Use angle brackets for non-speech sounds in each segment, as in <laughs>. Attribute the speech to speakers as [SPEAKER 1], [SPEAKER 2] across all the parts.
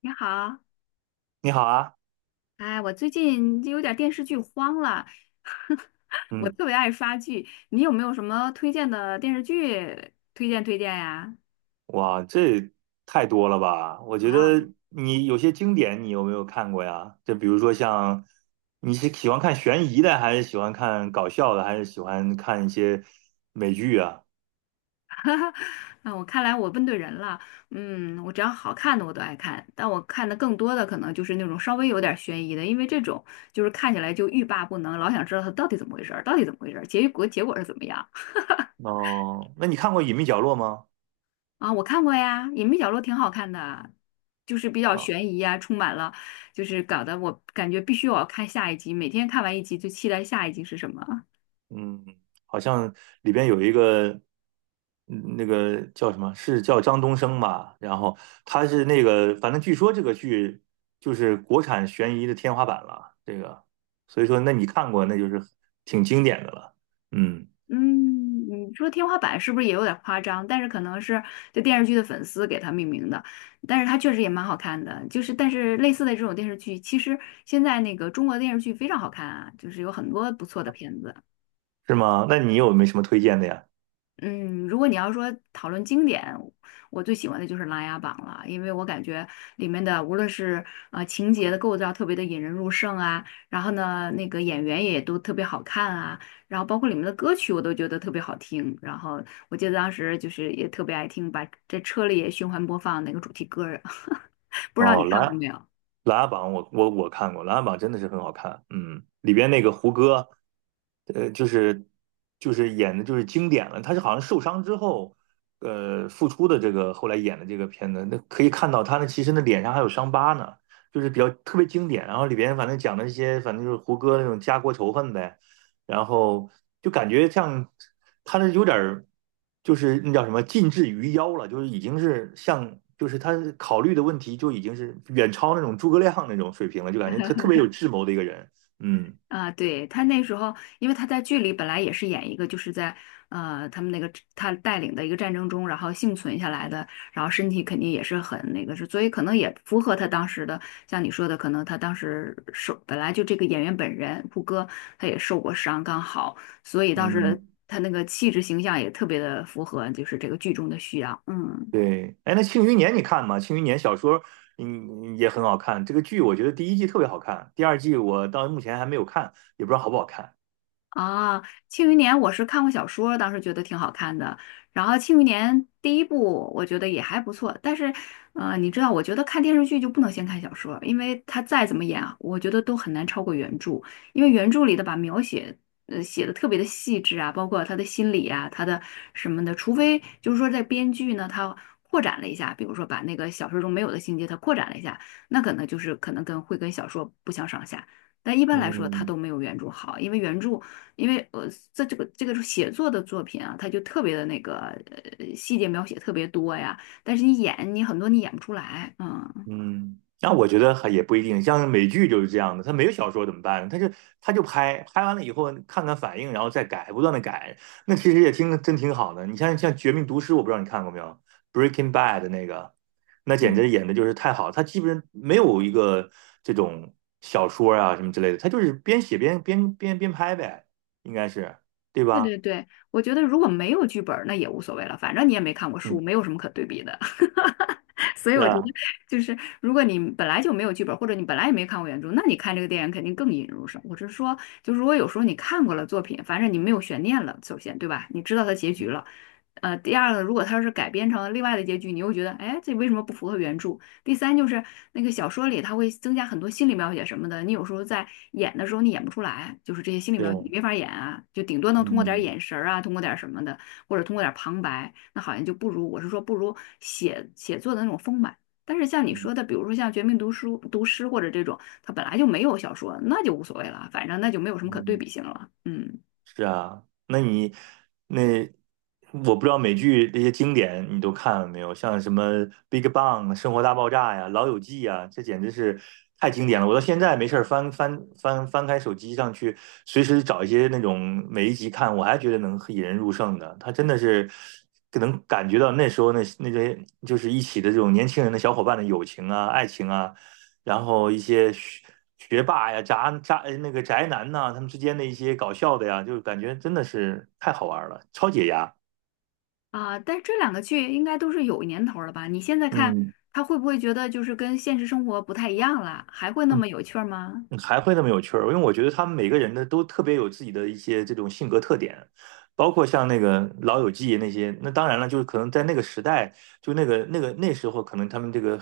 [SPEAKER 1] 你好。
[SPEAKER 2] 你好啊。
[SPEAKER 1] 哎，我最近就有点电视剧荒了，<laughs> 我
[SPEAKER 2] 嗯，
[SPEAKER 1] 特别爱刷剧，你有没有什么推荐的电视剧推荐呀？
[SPEAKER 2] 哇，这太多了吧？我觉
[SPEAKER 1] 哇哦，
[SPEAKER 2] 得你有些经典，你有没有看过呀？就比如说像，你是喜欢看悬疑的，还是喜欢看搞笑的，还是喜欢看一些美剧啊？
[SPEAKER 1] 那我看来我问对人了。嗯，我只要好看的我都爱看，但我看的更多的可能就是那种稍微有点悬疑的，因为这种就是看起来就欲罢不能，老想知道它到底怎么回事儿，到底怎么回事儿，结果是怎么样。
[SPEAKER 2] 哦，那你看过《隐秘角落》吗？
[SPEAKER 1] 啊，我看过呀，《隐秘角落》挺好看的，就是比较
[SPEAKER 2] 啊？
[SPEAKER 1] 悬疑啊，充满了，就是搞得我感觉必须我要看下一集，每天看完一集就期待下一集是什么。<laughs>
[SPEAKER 2] 嗯，好像里边有一个，那个叫什么，是叫张东升吧？然后他是那个，反正据说这个剧就是国产悬疑的天花板了。这个，所以说，那你看过，那就是挺经典的了。嗯，
[SPEAKER 1] 嗯，你说天花板是不是也有点夸张？但是可能是这电视剧的粉丝给它命名的，但是它确实也蛮好看的。就是但是类似的这种电视剧，其实现在那个中国电视剧非常好看啊，就是有很多不错的片子。
[SPEAKER 2] 是吗？那你有没什么推荐的呀？
[SPEAKER 1] 嗯，如果你要说讨论经典，我最喜欢的就是《琅琊榜》了，因为我感觉里面的无论是情节的构造特别的引人入胜啊，然后呢那个演员也都特别好看啊，然后包括里面的歌曲我都觉得特别好听，然后我记得当时就是也特别爱听，把这车里也循环播放那个主题歌儿，<laughs> 不知道你
[SPEAKER 2] 哦，
[SPEAKER 1] 看过
[SPEAKER 2] 《琅
[SPEAKER 1] 没有？
[SPEAKER 2] 琊榜》我看过，琅琊榜真的是很好看，嗯，里边那个胡歌，呃，就是就是演的就是经典了，他是好像受伤之后，复出的这个后来演的这个片子，那可以看到他那其实那脸上还有伤疤呢，就是比较特别经典，然后里边反正讲了一些反正就是胡歌那种家国仇恨呗，然后就感觉像他这有点儿，就是那叫什么近至于妖了，就是已经是像，就是他考虑的问题就已经是远超那种诸葛亮那种水平了，就感觉他特别有智谋的一个人。嗯
[SPEAKER 1] 啊，对，他那时候，因为他在剧里本来也是演一个，就是在他们那个他带领的一个战争中，然后幸存下来的，然后身体肯定也是很那个是，所以可能也符合他当时的，像你说的，可能他当时受本来就这个演员本人胡歌他也受过伤，刚好，所以当时
[SPEAKER 2] 嗯，
[SPEAKER 1] 他那个气质形象也特别的符合，就是这个剧中的需要，嗯。
[SPEAKER 2] 对。哎，那《庆余年》你看吗？《庆余年》小说也很好看，这个剧我觉得第一季特别好看，第二季我到目前还没有看，也不知道好不好看。
[SPEAKER 1] 啊，《庆余年》我是看过小说，当时觉得挺好看的。然后《庆余年》第一部我觉得也还不错，但是，你知道，我觉得看电视剧就不能先看小说，因为它再怎么演啊，我觉得都很难超过原著，因为原著里的把描写，写的特别的细致啊，包括他的心理啊，他的什么的，除非就是说在编剧呢，他扩展了一下，比如说把那个小说中没有的情节他扩展了一下，那可能就是可能跟会跟小说不相上下。但一般来说，它
[SPEAKER 2] 嗯，
[SPEAKER 1] 都没有原著好，因为原著因为这个写作的作品啊，它就特别的那个细节描写特别多呀，但是你演你很多你演不出来，嗯。
[SPEAKER 2] 嗯，那我觉得还也不一定，像美剧就是这样的，他没有小说怎么办呢？他就拍，拍完了以后看看反应，然后再改，不断的改，那其实也挺真挺好的。你像《绝命毒师》，我不知道你看过没有，《Breaking Bad》那个，那简
[SPEAKER 1] 嗯。
[SPEAKER 2] 直演的就是太好了，他基本上没有一个这种小说啊什么之类的，他就是边写边拍呗，应该是对
[SPEAKER 1] 对
[SPEAKER 2] 吧？
[SPEAKER 1] 对对，我觉得如果没有剧本儿，那也无所谓了，反正你也没看过书，
[SPEAKER 2] 嗯，
[SPEAKER 1] 没有什么可对比的。<laughs> 所以
[SPEAKER 2] 是
[SPEAKER 1] 我觉得，
[SPEAKER 2] 啊，
[SPEAKER 1] 就是如果你本来就没有剧本儿，或者你本来也没看过原著，那你看这个电影肯定更引人入胜。我是说，就是如果有时候你看过了作品，反正你没有悬念了，首先对吧？你知道它结局了。第二个，如果它要是改编成另外的结局，你又觉得，哎，这为什么不符合原著？第三就是那个小说里，它会增加很多心理描写什么的，你有时候在演的时候你演不出来，就是这些心理
[SPEAKER 2] 对，
[SPEAKER 1] 描写你没法演啊，就顶多能通过点儿
[SPEAKER 2] 嗯
[SPEAKER 1] 眼神儿啊，通过点儿什么的，或者通过点儿旁白，那好像就不如我是说不如写写作的那种丰满。但是像你说
[SPEAKER 2] 嗯
[SPEAKER 1] 的，比如说像《绝命读书读诗》毒师或者这种，它本来就没有小说，那就无所谓了，反正那就没有什么可对
[SPEAKER 2] 嗯。
[SPEAKER 1] 比性了。嗯。
[SPEAKER 2] 是啊，那你那我不知道美剧那些经典你都看了没有？像什么《Big Bang》《生活大爆炸》呀，《老友记》呀，这简直是太经典了。我到现在没事儿翻开手机上去，随时找一些那种每一集看，我还觉得能引人入胜的。他真的是能感觉到那时候那些就是一起的这种年轻人的小伙伴的友情啊、爱情啊，然后一些学霸呀、渣渣那个宅男呐、他们之间的一些搞笑的呀，就感觉真的是太好玩了，超解压。
[SPEAKER 1] 啊，但是这两个剧应该都是有年头了吧？你现在看，
[SPEAKER 2] 嗯，
[SPEAKER 1] 他会不会觉得就是跟现实生活不太一样了？还会那么有趣儿吗？
[SPEAKER 2] 嗯还会那么有趣儿，因为我觉得他们每个人的都特别有自己的一些这种性格特点，包括像那个《老友记》那些，那当然了，就是可能在那个时代，就那个那时候，可能他们这个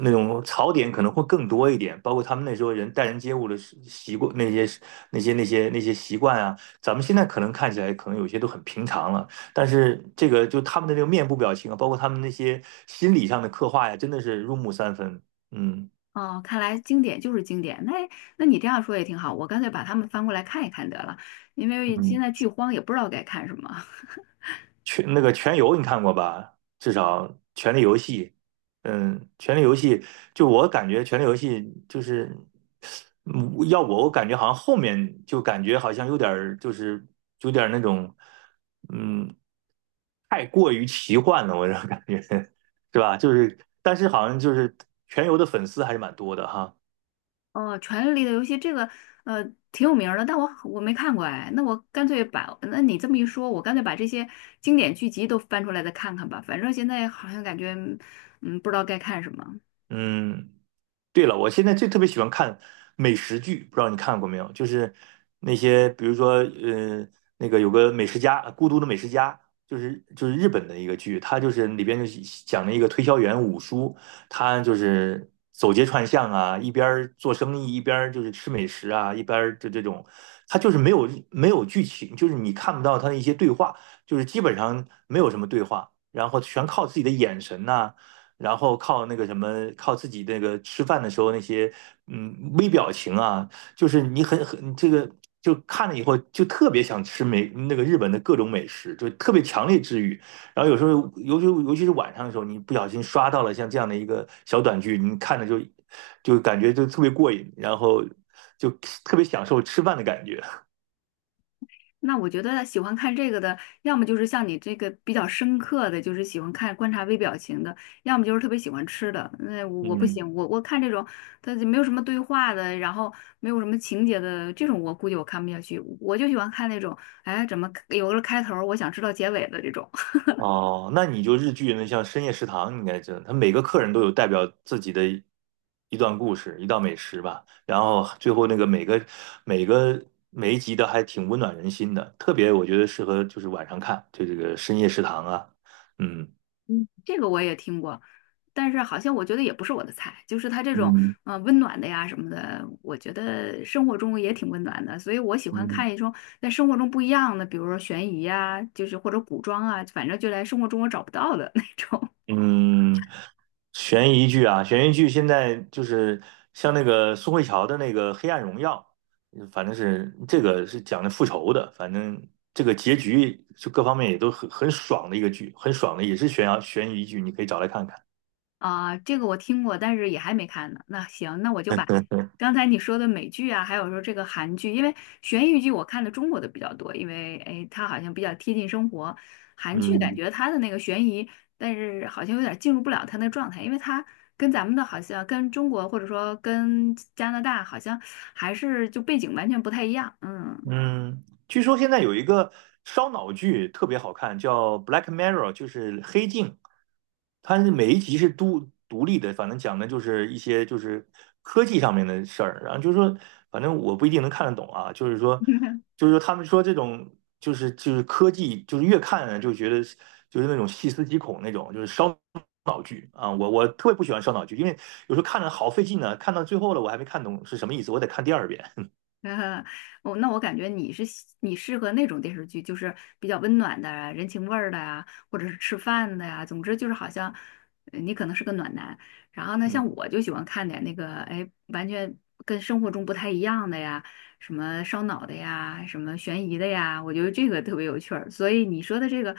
[SPEAKER 2] 那种槽点可能会更多一点，包括他们那时候人待人接物的习惯，那些习惯啊，咱们现在可能看起来可能有些都很平常了，但是这个就他们的这个面部表情啊，包括他们那些心理上的刻画呀，真的是入木三分，嗯。
[SPEAKER 1] 哦，看来经典就是经典。那那你这样说也挺好，我干脆把它们翻过来看一看得了，因为现
[SPEAKER 2] 嗯《
[SPEAKER 1] 在剧荒也不知道该看什么。<laughs>
[SPEAKER 2] 全那个《全游》你看过吧？至少《权力游戏》，嗯，《权力游戏》，就我感觉《权力游戏》就是，嗯要我感觉好像后面就感觉好像有点儿就是有点儿那种，嗯，太过于奇幻了，我这感觉 <laughs> 是吧？就是但是好像就是《全游》的粉丝还是蛮多的哈。
[SPEAKER 1] 哦，《权力的游戏》这个呃挺有名儿的，但我没看过哎。那我干脆把，那你这么一说，我干脆把这些经典剧集都翻出来再看看吧。反正现在好像感觉不知道该看什么。
[SPEAKER 2] 嗯，对了，我现在最特别喜欢看美食剧，不知道你看过没有？就是那些，比如说，那个有个美食家，孤独的美食家，就是日本的一个剧，它就是里边就是讲了一个推销员五叔，他就是走街串巷啊，一边儿做生意，一边儿就是吃美食啊，一边儿就这种，他就是没有剧情，就是你看不到他的一些对话，就是基本上没有什么对话，然后全靠自己的眼神呐、然后靠那个什么，靠自己那个吃饭的时候那些微表情啊，就是你很这个就看了以后就特别想吃美那个日本的各种美食，就特别强烈治愈。然后有时候尤其是晚上的时候，你不小心刷到了像这样的一个小短剧，你看着就就感觉就特别过瘾，然后就特别享受吃饭的感觉，
[SPEAKER 1] 那我觉得喜欢看这个的，要么就是像你这个比较深刻的，就是喜欢看观察微表情的，要么就是特别喜欢吃的。那我我不
[SPEAKER 2] 嗯。
[SPEAKER 1] 行，我看这种，它就没有什么对话的，然后没有什么情节的这种，我估计我看不下去。我就喜欢看那种，哎，怎么有个开头儿我想知道结尾的这种。
[SPEAKER 2] 哦，那你就日剧那像深夜食堂，你应该知道，他每个客人都有代表自己的一段故事，一道美食吧。然后最后那个每个每一集的还挺温暖人心的，特别我觉得适合就是晚上看，就这个深夜食堂啊，嗯。
[SPEAKER 1] 嗯这个我也听过，但是好像我觉得也不是我的菜，就是他这种
[SPEAKER 2] 嗯
[SPEAKER 1] 温暖的呀什么的，我觉得生活中也挺温暖的，所以我喜欢
[SPEAKER 2] 嗯。
[SPEAKER 1] 看一种在生活中不一样的，比如说悬疑呀，就是或者古装啊，反正就在生活中我找不到的 <laughs> 那种。
[SPEAKER 2] 嗯，悬疑剧啊，悬疑剧现在就是像那个宋慧乔的那个《黑暗荣耀》，反正是这个是讲的复仇的，反正这个结局就各方面也都很爽的一个剧，很爽的，也是悬疑剧，你可以找来看看。
[SPEAKER 1] 啊，这个我听过，但是也还没看呢。那行，那我就把
[SPEAKER 2] <laughs>
[SPEAKER 1] 刚才你说的美剧啊，还有说这个韩剧，因为悬疑剧我看的中国的比较多，因为哎，它好像比较贴近生活。韩剧感
[SPEAKER 2] 嗯
[SPEAKER 1] 觉它的那个悬疑，但是好像有点进入不了它那个状态，因为它跟咱们的好像跟中国或者说跟加拿大好像还是就背景完全不太一样。嗯。
[SPEAKER 2] 嗯，据说现在有一个烧脑剧特别好看，叫《Black Mirror》,就是黑镜。它是每一集是独立的，反正讲的就是一些就是科技上面的事儿。然后就是说，反正我不一定能看得懂啊。就是说，
[SPEAKER 1] <laughs>
[SPEAKER 2] 就是说他们说这种就是科技，就是越看呢就觉得就是那种细思极恐那种，就是烧脑剧啊。我特别不喜欢烧脑剧，因为有时候看着好费劲呢，看到最后了我还没看懂是什么意思，我得看第二遍。
[SPEAKER 1] <laughs> 呃，我那我感觉你是喜你适合那种电视剧，就是比较温暖的啊、人情味儿的呀，或者是吃饭的呀，总之就是好像你可能是个暖男。然后呢，像
[SPEAKER 2] 嗯
[SPEAKER 1] 我就喜欢看点那个，哎，完全跟生活中不太一样的呀，什么烧脑的呀，什么悬疑的呀，我觉得这个特别有趣儿。所以你说的这个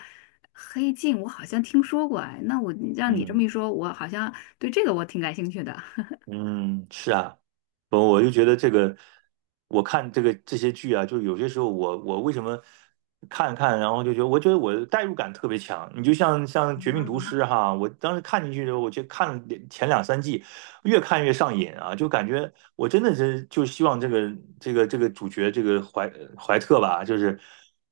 [SPEAKER 1] 《黑镜》，我好像听说过，哎，那我让你这么
[SPEAKER 2] 嗯。
[SPEAKER 1] 一说，我好像对这个我挺感兴趣的。
[SPEAKER 2] 嗯，是啊，我就觉得这个，我看这个这些剧啊，就有些时候我为什么看，然后就觉得我觉得我的代入感特别强。你就像《绝命毒师》哈，我当时看进去的时候，我就看了两前两三季，越看越上瘾啊，就感觉我真的是就希望这个主角这个怀特吧，就是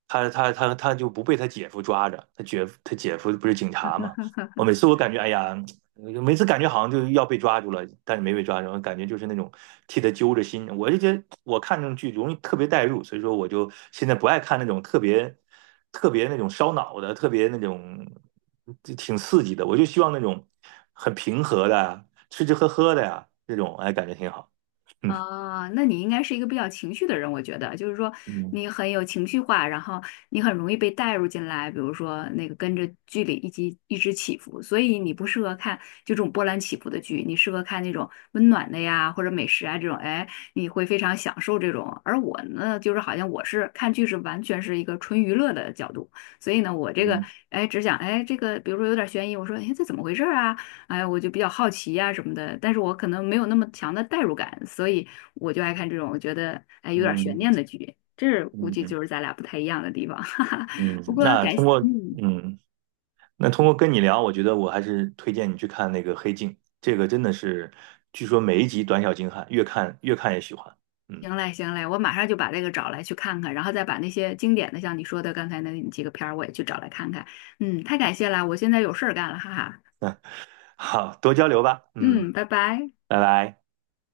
[SPEAKER 2] 他就不被他姐夫抓着，他姐夫他姐夫不是警察嘛。我每次我感觉，哎呀，每次感觉好像就要被抓住了，但是没被抓住，感觉就是那种替他揪着心。我就觉得我看这种剧容易特别代入，所以说我就现在不爱看那种特别那种烧脑的，特别那种就挺刺激的。我就希望那种很平和的啊吃吃喝喝的呀，这种哎感觉挺好。嗯
[SPEAKER 1] 啊，那你应该是一个比较情绪的人，我觉得，就是说
[SPEAKER 2] 嗯
[SPEAKER 1] 你很有情绪化，然后你很容易被带入进来，比如说那个跟着剧里一起一直起伏，所以你不适合看就这种波澜起伏的剧，你适合看那种温暖的呀，或者美食啊这种，哎，你会非常享受这种。而我呢，就是好像我是看剧是完全是一个纯娱乐的角度，所以呢，我这个
[SPEAKER 2] 嗯
[SPEAKER 1] 哎只想哎这个，比如说有点悬疑，我说哎这怎么回事儿啊？哎，我就比较好奇呀、什么的，但是我可能没有那么强的代入感，所以我就爱看这种我觉得哎有点悬念
[SPEAKER 2] 嗯
[SPEAKER 1] 的剧，这是估计
[SPEAKER 2] 嗯
[SPEAKER 1] 就是咱俩不太一样的地方。<laughs> 哈哈。不
[SPEAKER 2] 嗯，
[SPEAKER 1] 过
[SPEAKER 2] 那
[SPEAKER 1] 感谢，
[SPEAKER 2] 通过
[SPEAKER 1] 嗯，
[SPEAKER 2] 嗯。那通过跟你聊，我觉得我还是推荐你去看那个《黑镜》，这个真的是，据说每一集短小精悍，越看越喜欢。嗯，
[SPEAKER 1] 行嘞行嘞，我马上就把这个找来去看看，然后再把那些经典的像你说的刚才那几个片儿我也去找来看看，嗯，太感谢了，我现在有事儿干了，哈哈，
[SPEAKER 2] 好，多交流吧。嗯，
[SPEAKER 1] 嗯，拜拜。
[SPEAKER 2] 拜拜。